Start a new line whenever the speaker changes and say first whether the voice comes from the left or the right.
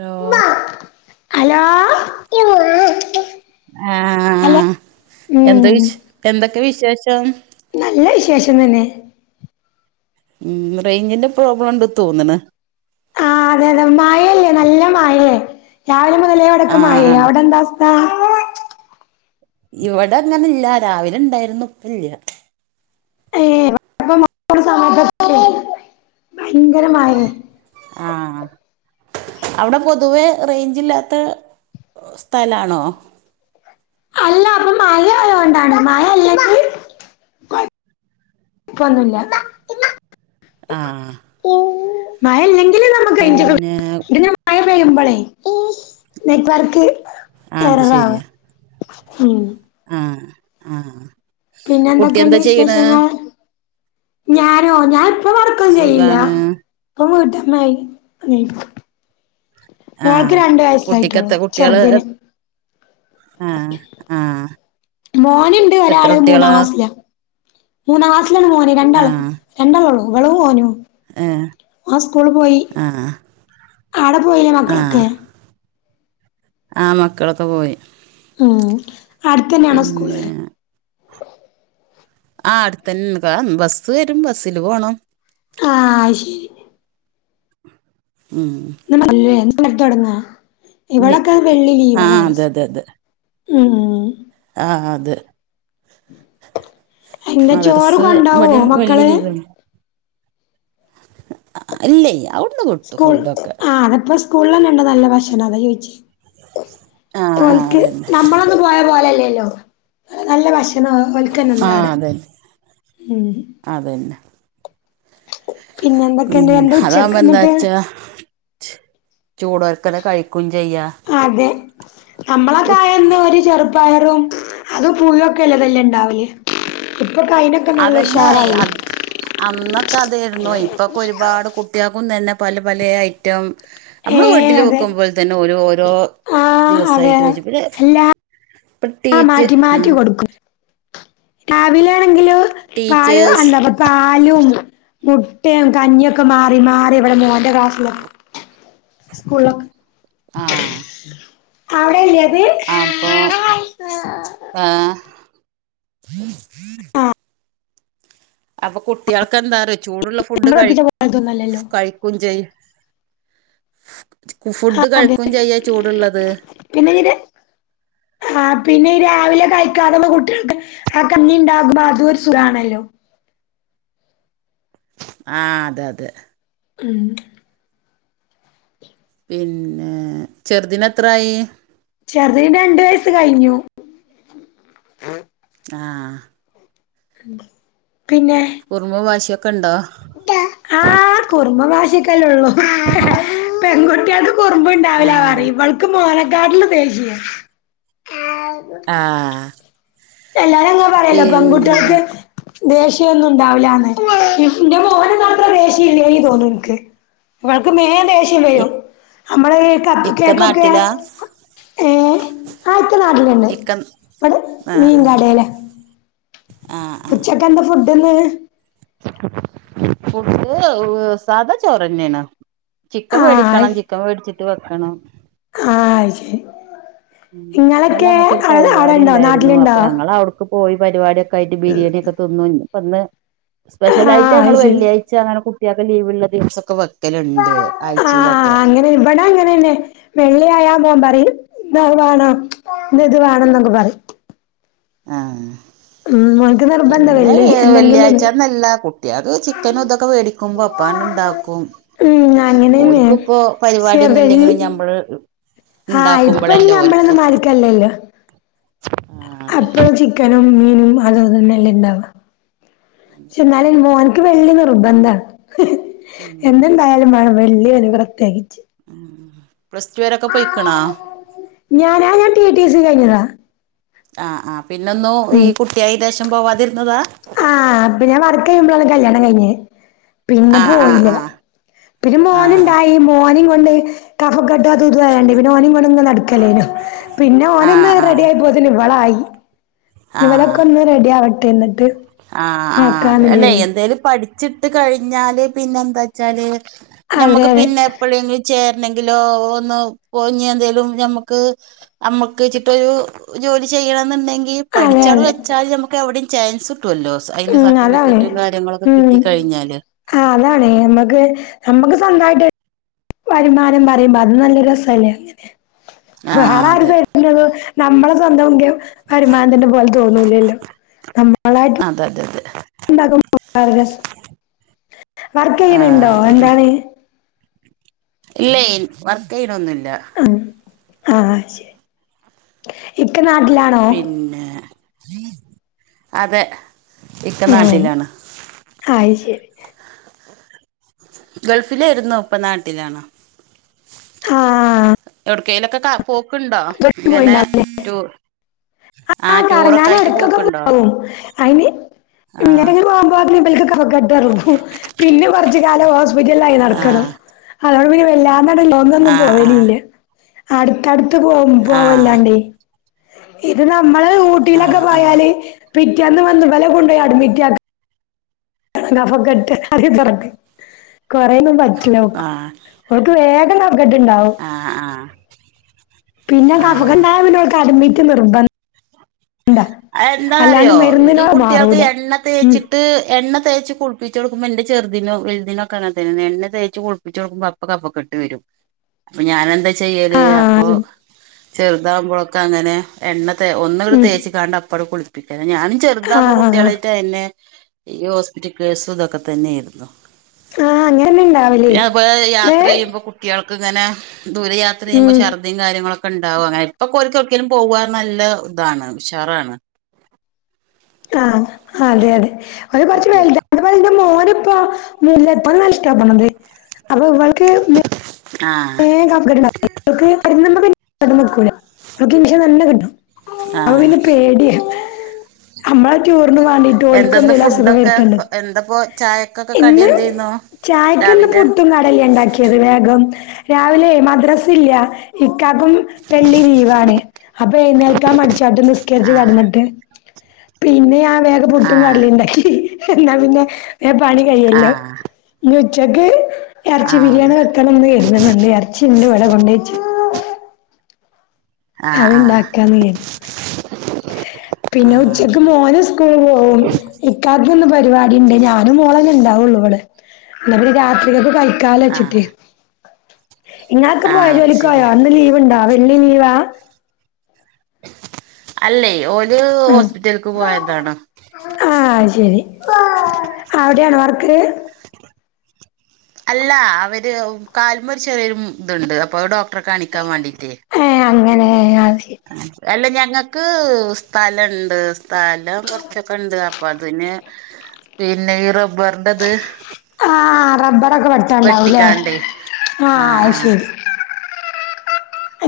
right: Law
left: hello! [inaudible] Hello
right: ആഹ്, എന്ത
left: ഉം
right: വിശ്. എന്തൊക്കെ വിശേഷം?
left: നല്ല വിശേഷം തന്നെ
right: ഉം. റൈഞ്ചിന്റെ പ്രോബ്ലംണ്ട് തോന്ന്ണ്.
left: ആ അതെ അതെ. മായല്ലേ നല്ല മായേ. രാവിലെ മുതലേ വൊടക്കെ
right: ആഹ്
left: മയേ.
right: അതെ
left: അവിടെന്താ? [unintelligible]
right: ഇവടങ്ങനെ ഇല്ല. രാവിലെ ണ്ടായിരുന്നു. ഇപ്പല്ല.
left: ഏ [unintelligible] ഭയങ്കര മയേ.
right: ആ, അവ്ടെ പൊതുവെ റൈഞ്ച് ഇല്ലാത്ത [inaudible] സ്ഥലാണോ?
left: അല്ല, അപ്പം മഴയൊണ്ടാണ്. മയ ഇല്ലെങ്കി കൊയ് ക്കന്നുല്ല
right: ആ
left: മഴല്ലെങ്കില് നമ്മുക്ക്
right: പിന്നെ
left: [unintelligible] അഴ പെയ്യുമ്പളെ നെറ്റ് വർക്ക്
right: ആഹ്
left: എററാവ. ഉം
right: ആ ആ.
left: പിന്നെന്തൊക്കെണ്ട് വിശേഷങ്ങൾ? ഞാനോതാ ഞാപ്പ വർക്കൊന്നു ചെയ്യില്ല.
right: സുഖാണ്
left: പ്പം വീട്ടമ്മായി [inaudible] മോൾക്ക്
right: ആഹ്
left: രണ്ട്‌ വയസായി ട്ടൊള്ളൂ.
right: കുട്ടിക്കെത്ത കുട്ട്യാള്
left: ചെറ്തിന്.
right: ആഹ് ആഹ്
left: മോന്ണ്ട്
right: എത്ര
left: ഒരാള്. മൂന്നാം
right: കുട്ട്യാളാ
left: ക്ലാസ്സില മൂന്നാം ക്ലാസിലാണ് മോന് രണ്ടാളും
right: ആഹ്
left: രണ്ടാളള്ളു ഇവളും ഓനും
right: ഏഹ്
left: ഓൻ സ്കൂൾള് പോയി.
right: ആഹ്
left: ആടെ പോയില്ലേ
right: ആഹ്
left: മക്കളൊക്കെ?
right: ആ, മക്കളൊക്കെ പോയി.
left: ആ. അടുത്തന്നെയാണോ സ്കൂള്?
right: പിന്നെ ആ അടുത്ത തന്നെ ബസ്സ് വരും ബസ്സിൽ പോണം
left: ആ, ശെ
right: ഉം
left: [unintelligible] അല്ലേ [unintelligible] തൊടങ്ങോ
right: ലി
left: ഇവിടൊക്കെ വെള്ളി
right: ആ
left: ലീവാ
right: അതെ
left: മദ്രസ് മ്മ്
right: ആഹ് അത്
left: എന്താ ചോറ്
right: മദ്രസ്
left: കൊണ്ടോവോ
right: ഇവിടെയും വെള്ളി
left: മക്കള്
right: ലീവാണ് ഇല്ലെയ് അവു
left: സ്കൂൾ ആപ്പ സ്കൂള്ല്ലന്ണ്ട് നല്ല ഭക്ഷണം അതാ ചോയിച്ചോ
right: ആ ആ
left: ഓല്ക്ക്
right: അതന്നെ
left: ഞമ്മളെ നമ്മൾ പോയ പോലല്ലല്ലോ നല്ല ഭക്ഷ
right: ആ അതന്നെ
left: [unintelligible]
right: അതന്നെ
left: പിന്നെ എന്തൊക്കെണ്ട്
right: പിന്നെ
left: എന്താ
right: അതാകുമ്പോ
left: ഉച്ചക്ക്
right: എന്താ
left: ഇന്നത്തേ
right: വച്ചാ ചൂടോർക്കല കഴിക്കും ചെയ്യാ
left: അതെ നമ്മളൊക്കെ
right: ഉ
left: ആയ അന്ന് ഒരു ചെറു പയറും അതും പുഴുവൊക്കെല്ലതിൽ ഇണ്ടാവൽ ഇപ്പൊക്കായി
right: അതെന്നെ അത് അന്നൊക്കെ അതായിരുന്നു ഇപ്പൊക്കെ ഒരുപാട് കുട്ടി കൂട്ട്യാക്കും തന്നെ പല പലെ ഐറ്റം
left: ഏ
right: അമ്മള് വീട്ട്ല്
left: അതെ
right: വെക്കുമ്പോല് തന്നെ ഓരൊ ഓരോ
left: ആ അതെ
right: ദിവസായിട്ട് വെച്ച് പിന്നെ
left: എല്ലാ
right: പ്രത്യേയിച്ച്
left: മാറ്റി മാറ്റി
right: ആഹ്
left: കൊടുക്കും രാവിലെ ആണെങ്കിലോ പായോ
right: ടീച്ചേഴ്സ്
left: അന്താ പാലും മുട്ടെം കഞ്ഞിയൊക്കെ മാറി മാറി ഇവടെ മോന്റെ ക്ലാസ്സിലൊ സ്കൂളൊക്ക്
right: ആ
left: അവടെല്ലേയത്
right: ആഹ്
left: ആഹ്
right: അപ്പം കുട്ട്യാൾക്കെന്താറിയോ ചൂടുള്ള ഫുഡ്
left: നമ്മള്
right: കഴി
left: പഠിപ്പിച്ച പോലത്തൊന്നല്ലല്ലോ
right: കഴി ക്കും ചെയ്യ്
left: ആഹ്
right: ഫുഡ്
left: അതെ
right: കഴിക്കും ചെയ്യാ ചൂടുള്ളത്
left: പിന്നെ എങ്ങനെ ആഹ് പിന്നെ ഈ രാവിലെ കഴിക്കാതെള്ള കുട്ട്യെൾക്ക് ആഹ് കഞ്ഞി ഉണ്ടാകുമ്പോ അതും ഒരു സുഖാണല്ലോ
right: ആഹ് അതെ അതെ
left: ഉം
right: പിന്നെ ചെറ്തിന് എത്രായി
left: ചെറ്തിന് രണ്ട് വയസ്സ് കഴിഞ്ഞു
right: ആഹ്
left: പിന്നെ
right: കുറുമ്പും വാശിയൊക്കെ ഇണ്ടോ
left: കുറുമ്പും വാശിയക്കല്ലെ ഉള്ളൂ പെൺകുട്ടികൾക്ക്
right: ആ
left: കുറുമ്പുണ്ടാവില്ല പറയും ഇവൾക്ക് മോനക്കാട്ടിലും ദേഷ്യ
right: ആഹ്
left: എല്ലാരും അങ്ങനെ പറയല്ലോ പെൺകുട്ടികൾക്ക് ദേഷ്യയൊന്നും ഉണ്ടാവില്ലാന്ന് എന്റെ മോന് മാത്രേ ദേഷ്യ ഇല്ലേനി തോന്നു എനിക്ക് ഇവൾക്ക് വേഗം ദേഷ്യം
right: ഇ
left: വരും നമ്മള് ഈ കപ്പ്
right: ഇക്ക
left: കേക്കൊക്കെ
right: നാട്ടിലാ
left: ഏഹ് അതൊക്കെ നാട്ടിലുണ്ട്
right: ഇക്ക
left: ഇവിടെ
right: ആഹ് ആഹ്
left: മീൻകടല്ലേ
right: ആഹ് ആഹ്
left: ഫുഡ്ന്ന്
right: ഫുഡ് സാധാ ചോറ് തന്നെയാണ് ചിക്കൻ
left: ആ
right: മേടിക്കണം ചിക്കൻ മേടിച്ചിട്ട് വെക്കണം
left: ആഹ് ശെരി
right: ഇന്നലെ ഞങ്ങൾക്കൊരു പരിപാടി
left: അവിടെണ്ടോ
right: ഉണ്ടായിരുന്നു അപ്പൊ
left: നാട്ടിലുണ്ടോ
right: ഞങ്ങൾ അവിടെ പോയി പരിപാടൊക്കെയായിട്ട് ബിരിയാണി ഒക്കെ തുന്ന് ഇന്ന് ഇപ്പോ സ്പഷ്യൽ
left: ആ
right: ആയിട്ട് ഞങ്ങൾ
left: അയ് ശരി
right: വെള്ളിയാഴ് ച്ച അങ്ങനെ കുട്ടികൾക്ക് ലീവ് ഉള്ള ദിവസൊക്കെ വെക്കലുണ്ട്
left: ആ
right: ആഴ്ചയിലൊക്കെ
left: അങ്ങനെ ഇവിടെ അങ്ങനെന്നെ വെള്ളിയായാൽ മോൻ പറയും ഇന്ന് അത് വേണോ ഇന്ന് ഇത് വേണോ എന്നൊക്കെ പറയും
right: ആഹ്.
left: ഉം ഓൻക്ക് നിർബന്ധ
right: പിന്നെ
left: വെള്ളി എന്തെങ്കിലുംന്ന്
right: വെള്ളിയാഴ്ചന്നല്ല കുട്ടിയക്ക് ചിക്കനും ഇതൊക്കെ വേടിക്ക ക്കുമ്പോ അപ്പാണ്ട് ഉണ്ടാക്കും
left: ഉം അങ്ങനെന്നെ
right: ഒക്കും ഇപ്പോ
left: പക്ഷെ
right: പരിപാടിയൊന്നും
left: വെള്ളി
right: ഇല്ലെങ്കിലും ഞമ്മള് ണ്ടാക്കുമ്പളല്ലേ ഓൽക്കു.
left: അല്ലല്ല
right: അതെ
left: അപ്പോ ചിക്കനും മീനും അതോതന്നെല്ലാം ഇണ്ടാവാ പക്ഷെ എന്നാലും മോനക്ക് വെള്ളി നിർബന്ധാ
right: ഉം
left: എണ്ടായാലും
right: അതന്നെ
left: വ വെള്ളിയ അന് പ്രത്യേകിച്ച്
right: ഉം പ്ലസ് റ്റു വരൊക്കെ പൊയ്ക്ക്ണാ.
left: ഞാനാ ഞാൻ ടി ടി സി കയ്ഞ്ഞതാ.
right: ആഹ് ആ പിന്നൊന്നു ഈ
left: ഉം
right: കുട്ട്യായിൻ്റെശം പോവാതിര്ന്നതാ.
left: ആഹ് പിന്നെ വർക്ക് കഴിയുമ്പോളാണ് കല്യാണം കഴിഞ്ഞത് പിന്നെ
right: ആ ആ
left: പോയില്ല
right: ആ
left: പിന്നെ
right: ആ
left: മോന്ണ്ടായി മോനിം കൊണ്ട് കഫക്കെട്ട് ഇത് അതുതും അയാണ്ടെ പിന്നെ ഓനിം കൊണ്ട്ങ്ങ നടക്കല്ലെനിയോ പിന്നെ
right: ആ
left: ഓന്ന്ന് റെഡിയായപ്പോത്തിന് ഇവളായി. ഇവലൊക്കെ ഒന്ന് റെഡി ആവട്ടെ ന്നിട്ട്
right: ആഹ ആഹ് അതെ അല്ലെ എന്തേലും പഠിച്ചിട്ട് കഴിഞ്ഞാല് പിന്നെ എന്താച്ചാല്.
left: അതെ
right: ഞ്ഞമ്മക്ക്
left: അതെ
right: പിന്നെ എപ്പളേങ്കി ചേരണെങ്കിലോ ഒന്ന് ഒഞ്ഞന്തേലും ഞമ്മക്ക്. നമ്മുക്ക് വെച്ചിട്ടരു ജോലി ചെയ്യണം എന്നുണ്ടെങ്കിൽ
left: അതെ
right: പഠിച്ചട്
left: അതെ
right: വെച്ചാല് നമുക്ക് എവിടിം ചാൻസ് ട്ടല്ലോ. അതിന്
left: ഉം അതാണ്
right: സർട്ടിഫിക്കറ്റും കാര്യങ്ങളൊക്കെ കിട്ട
left: ഉം
right: കഴിഞ്ഞാല്
left: ആഹ് അതാണ് അമ്മക്ക് നമ്മക്ക് സ്വന്തായ്ട്ട്. വരുമാനം പറിമ്പ അത് നല്ല രസല്ലേ
right: ആഹ് അതെ
left: വേറാര്ത്- ത് നമ്മളെ സ്വന്തം എങ്ക വരുമാനത്തിന്റെ പോലെ തോന്നൂലല്ലോ
right: അത അതെ അതെ.
left: ണ്ടാകും വർഗസ് വർക്കെയ്യ്ണ്
right: ആഹ്
left: ണ്ടോ? എന്താണ്?
right: ഇല്ലയ് വർക്കെയ്യിണൊന്നുല്ല.
left: ആ ആഹ ശരി ഇക്ക നാട്ടിലാണ്-
right: പിന്നെ അതെ. ഇക്ക
left: ഉം
right: നാട്ടിലാണ്
left: ആയിശരി
right: ഗൾഫിലായിരുന്നു ഇപ്പ നാട്ടിലാണോ
left: ഹാ
right: കേലൊക്കെ ക പോക്ക്ണ്ടോ ഇങ്ങനെ റ്റു-
left: അ ആ [unintelligible] ഞാനെട്ക്കൊക്കെ പോകും അയ്ന്. ഇ
right: ആ
left: [unintelligible] പോമ്പോത്തിന് ഇബൽക്ക് കഫകെട്ട് [unintelligible] പിന്നെ കൊർച് കാലം ഹോസ്പിറ്റലായി
right: ആ
left: നടക്കണം അതോണ്ട് പിന്നെ വല്ലാതണ്ട്
right: ആ
left: ന്നും
right: ആ
left: പോവലില്ല അടുത്തടുത്ത് പോ
right: ആ
left: പോവല്ലാണ്ടേ. ഇത് നമ്മള്
right: ആ ആ
left: ഊട്ടിലൊക്കെ പോയാല് പിറ്റേന്ന് വന്നു ഇവലെ കൊണ്ടു പോയി അഡ്മിറ്റ്‌ ആ ഗഫക്കെട്ട് അ തുറക്ക കൊറയന്നും പ
right: ആ
left: കിനോക്ക് അവക്ക് വേഗം കഫക്കെട്ടുണ്ടാവും.
right: ആ
left: പിന്നെ
right: ആ ആ
left: കഫഗാവിനോ അഡമിറ്റ് നിർബ അല്ലാണ്ട്
right: എന്താന്നറിയോ ഈ
left: മരുന്നിനോട്
right: കുട്ടികൾക്ക്
left: മാറൂല
right: എണ്ണ
left: ഉം
right: തേച്ചിട്ട് എണ്ണ തേച്ച് കുൾ ളിപ്പിച്ചോടുക്കുമ്പോ എന്റെ ചെറുതിനും വലുതിനോക്കെ അങ്ങനെ തന്നെ എന്നെ തേച്ച് കുിപ്പിച്ച കൊടുക്കുമ്പ അപ്പ കഫകെട്ട് വരും. അപ്പൊ ഞാൻ എന്താ ചെയ്യല് അപ്പൊ
left: ആ
right: ചെർതാവുമ്പളൊക്കങ്ങനെ എണ്ണ തെ ഒന്ന്ങ്ങട്
left: ഉം
right: തേച്ച്കാണ്ട് അപ്പട് കുളിപ്പിക്കാന ഞാന്. ചെറുതാപ്പൊ
left: ആഹ് ആഹ്
right: കുട്ടികളായിട്ട് അതന്നെ ഈ ഹോസ്പിറ്റൽ കേസും ഇതൊക്കെ തന്നെയെരുന്നു.
left: ആഹ് അങ്ങനെന്നെ ഇണ്ടാവല്
right: പിന്നെ അതുപോലെ
left: ദേ
right: യാത്ര ചെയ്യുമ്പോ കു ട്ട്യൾക്ക് ഇങ്ങനെ ദൂര യാത്ര ചെയ്യുമ്പോ
left: ഉം
right: ശർദ് തിം കാര്യങ്ങളൊക്കെ ണ്ടാവു അങ്ങനെ ഇപ്പൊക്കോൽക്കൊട്ക്കേലും പോവാർഞ്ഞ നല്ല താണ് ഉഷാറാണ്.
left: ആ അതെ അതെ ഓന് കുറച്ച് വെലു
right: കുട്ടികൾക്ക്
left: അതുപോലെ എന്റെ മോന് ഇപ്പൊ മുല്ലപ്പു നല്ലിഷ്ടപ്പെടാണ് അപ്പൊ ഇവൾക്ക്
right: ആഹ്
left: ഏ അവക്ക അവഷം നല്ല കിട്ടും അപ
right: ആഹ്
left: പിന്നെ പേടിയാ നമ്മളെ ചൺടൂറിന് വേണ്ടിട്ട് ഓല്ക്ക്
right: എന്തെന്ന്
left: എന്തരലു. അസുഖം
right: ഫുഡൊക്കെ
left: വരുത്തണ്ടേ
right: എന്താപ്പോ ചായക്കൊക്കെ കടി
left: ഇന്ന്
right: എന്തേന്നു
left: ചായക്കിന്ന്
right: രാവിലെ
left: പുട്ടും കടലേ ഉണ്ടാക്കിയത് വേഗം രാവിലെ മദ്രസ ഇല്ല ഇക്കക്കും വെള്ളി ലീവാണ് അപ്പൊ എഴുന്നേൽക്കാ മടിച്ചാട്ടം നിസ്കരിച്ചു
right: ആഹ്
left: കിടന്നിട്ട് പിന്നെ ഞാൻ വേഗം പുട്ടും
right: ആഹ്
left: കടലേ ഉണ്ടാക്കി എന്നാ പിന്നെ നെ പണി കഴിയല്ലോ
right: ആഹ്
left: ഇനി ഉച്ചയ്ക്ക് എറച്ചി
right: ആഹ് അത്
left: ബിരിയാണി വെക്കണം എന്ന് കരു ഇണ്ട് ഇറച്ചി ഉണ്ട് ഇവിടെ കൊണ്ടച്ചു
right: ആഹ് ആഹ്
left: അത്ണ്ടാക്കാന്ന് വിചാരികും പിന്നെ
right: ആഹ്
left: ഉച്ചക്ക്
right: അതന്നെ
left: മോന് സ് സ്കൂൾ പോവും, ഇക്കാക്കിന്ന് പരിപാടിണ്ട് ഞാനും മോളന്ന ഉണ്ടാവുള്ളൂ ഇവിടെ എന്നാപ്പിന്നെ രാത്രിലേക്ക് കഴിക്കാ വെച്ചിട്ടേ
right: ആഹ്
left: ഇങ്ങളൊക്കെ പോയ
right: ആഹ് അത്
left: ജോലിക്ക് പോയോ
right: ശരിയാ
left: ഇന്ന് ലീവ്ണ്ടാ വെള്ളി ലീവാ?
right: അല്ലേ ഓരു
left: ആഹ്
right: ഹോസ്പിറ്റൽക്ക് പോയന്താണ്
left: ആഹ് ശരി എവിടെയാണോ വർക്ക്?
right: അല്ല അവര് കാൽമേ ചെറിയൊരു ഇതുണ്ട് അപ്പൊ ഡോക് അത്ര കാണിക്കാൻ വേണ്ടിട്ട്
left: ഏഹ് അങ്ങനെ അത് ശരി
right: അല്ല ഞങ്ങൾക്ക് സ്ഥലണ്ട് സ്ഥലം കുറച്ചൊക്കെ ഉണ്ട് അപ്പൊ അതിന് പിന്നെ ഈ റബ്ബറിന്റെത്
left: ആ റബ്ബറൊക്കെ വെട്ടാണ്ടാവല്ലേ
right: വെട്ടിക്കാണ്ടേ
left: ആഹ് അത് ശരി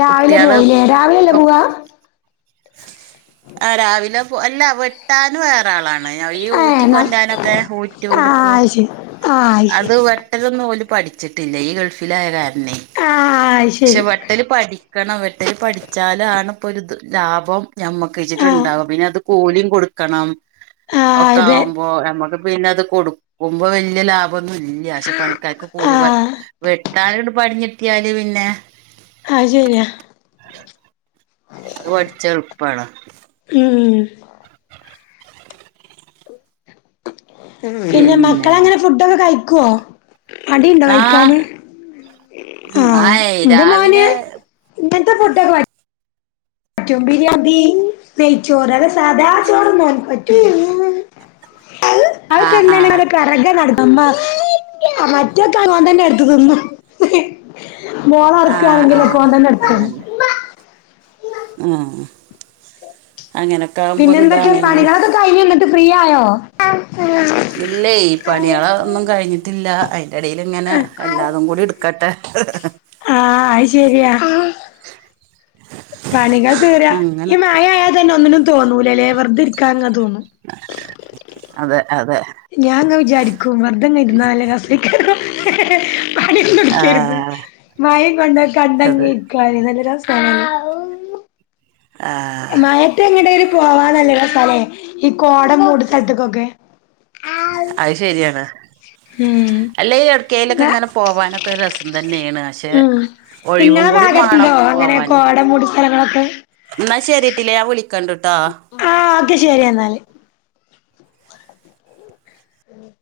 left: രാവിലെ
right: കുട്ട്യാള്
left: പോവില്ലേ രാവിലെല്ല പോവാ?
right: ഒക്കെ ആ രാവിലെ പോ അല്ല വെട്ടാന വേറ രാളാണ് ഈ ഊറ്റി
left: ഏഹ് ന
right: കൊണ്ടാനൊക്കെ ഊറ്റ കൊടുക്കും
left: ആഹ് അത് ശരി ആഹ്
right: അത് ഒട്ടതൊന്നും ഓലു പഠിച്ചിട്ടില്ല ഈ ഗൾഫിലായ കാരണെ
left: അത്
right: പക്ഷെ
left: ശരി
right: വെട്ടൽ പഠിക്കണം വെട്ടൽ പഠിച്ചാലാണ് ഇപ്പോ ഒരു ലാഭം
left: ആഹ് അത് ശരി ആഹ്
right: ഞമ്മക്കച്ചിട്ടുണ്ടാവും പിന്നെ അത് കൂലിയും കൊടുക്കണം
left: ആഹ്
right: ഒക്കെ
left: അതെ
right: ഓ നമ്മുക്ക് പിന്നെ അത് കൊടുക്കുമ്പോ വലിയ ലാഭം. ഒന്നും ഇല്ല പക്ഷെ പണിക്കാർക്ക് കൊല
left: ആഹ്
right: വെട്ടാലണ്ട് പടിഞ്ഞിട്ടിയാല് പിന്നെ
left: ആ ശരിയാ
right: അത് പഠിച്ചെളുപ്പണ
left: ഉം പിന്നെ മക്കള അങ്ങനെ ഫുഡൊക്കെ കഴിക്കുവോ? മടിണ്ടോ
right: ആഹ്
left: കഴിക്കാന്
right: ഉം
left: ആഹ്
right: ആയ്
left: എന്റെ മോന്
right: രാവിലെ
left: ഇന്നത്തെ ഫുഡാ മറ്റും ബിരിയാണി നെയ്ച്ചോറ് അത് സാദാ ചോറ് തോ [unintelligible]
right: ആഹ് ആഹ്
left: ഇത്രക്കെ നടത്തുമ്പ മറ്റേക്കവൻ തന്നെ എടുത്ത് തിന്നും
right: ആഹ്
left: മോളൊറക്ക്വാണെങ്കിലാ
right: ആഹ്
left: കോൻതന്റടുത്താ
right: ഉം അങ്ങനെ
left: പിന്നെ എന്തൊക്കെ പണികളൊക്കെ കഴിഞ്ഞോ എന്നിട്ട് ഫ്രീ ആയോ
right: ഇല്ലേ ഈ പണികളൊന്നും കഴിഞ്ഞിട്ടില്ല അ എടേല് ഇങ്ങനെ
left: ആഹ്
right: എല്ലാതും കൂടി എടുക്കട്ടെ
left: ആഹ് അത് ശരിയാ പണിക തീരാ
right: അങ്ങനെ
left: ഈ മായായ തന്നെ ഒന്നിനും തോന്നൂല അല്ലേ വെറുതെ ഇരിക്കാങ്ങ തോന്നും.
right: അതെ അതെ
left: ഞാൻങ്ങ് വിചാരിക്കും വെറുതെങ്ങ് ഇരുന്നാല് രസം കേറും
right: ആ
left: പാടടിക്കരുന്നു മയം കൊണ്ട
right: അത്
left: കണ്ടങ്ങി ഇരിക്ക നല്ല രസാണല്ലേ?
right: ആഹ്
left: മയത്തെ എങ്ങടേര് പോവാന്നല്ലരു സ്ഥലേ ഈ കോടംമൂട് സ്ഥലത്തേക്കൊക്കെ
right: അഹ് ശരിയാണ്
left: ഉം
right: അല്ലെ യൊ
left: ഞാ
right: ടക്കയിലൊക്കെങ്ങനെ പോവാനൊക്കരു രസം തന്നെണ് പക്ഷെ
left: ഉം
right: ഒഴിവും
left: ഇങ്ങളെ
right: കൂടി വാണം
left: ഭാഗത്തുണ്ടോ അങ്ങനെ
right: പോവാന്
left: കോട മൂടിയ സ്ഥലങ്ങളൊക്കെ
right: ഇന്നാ ശെരിട്ടിലെ ഞാൻ വിളിക്കണ്ട് ട്ടൊ
left: ആഹ് ഓക്കെ ശെരി എന്നാല് [inaudible]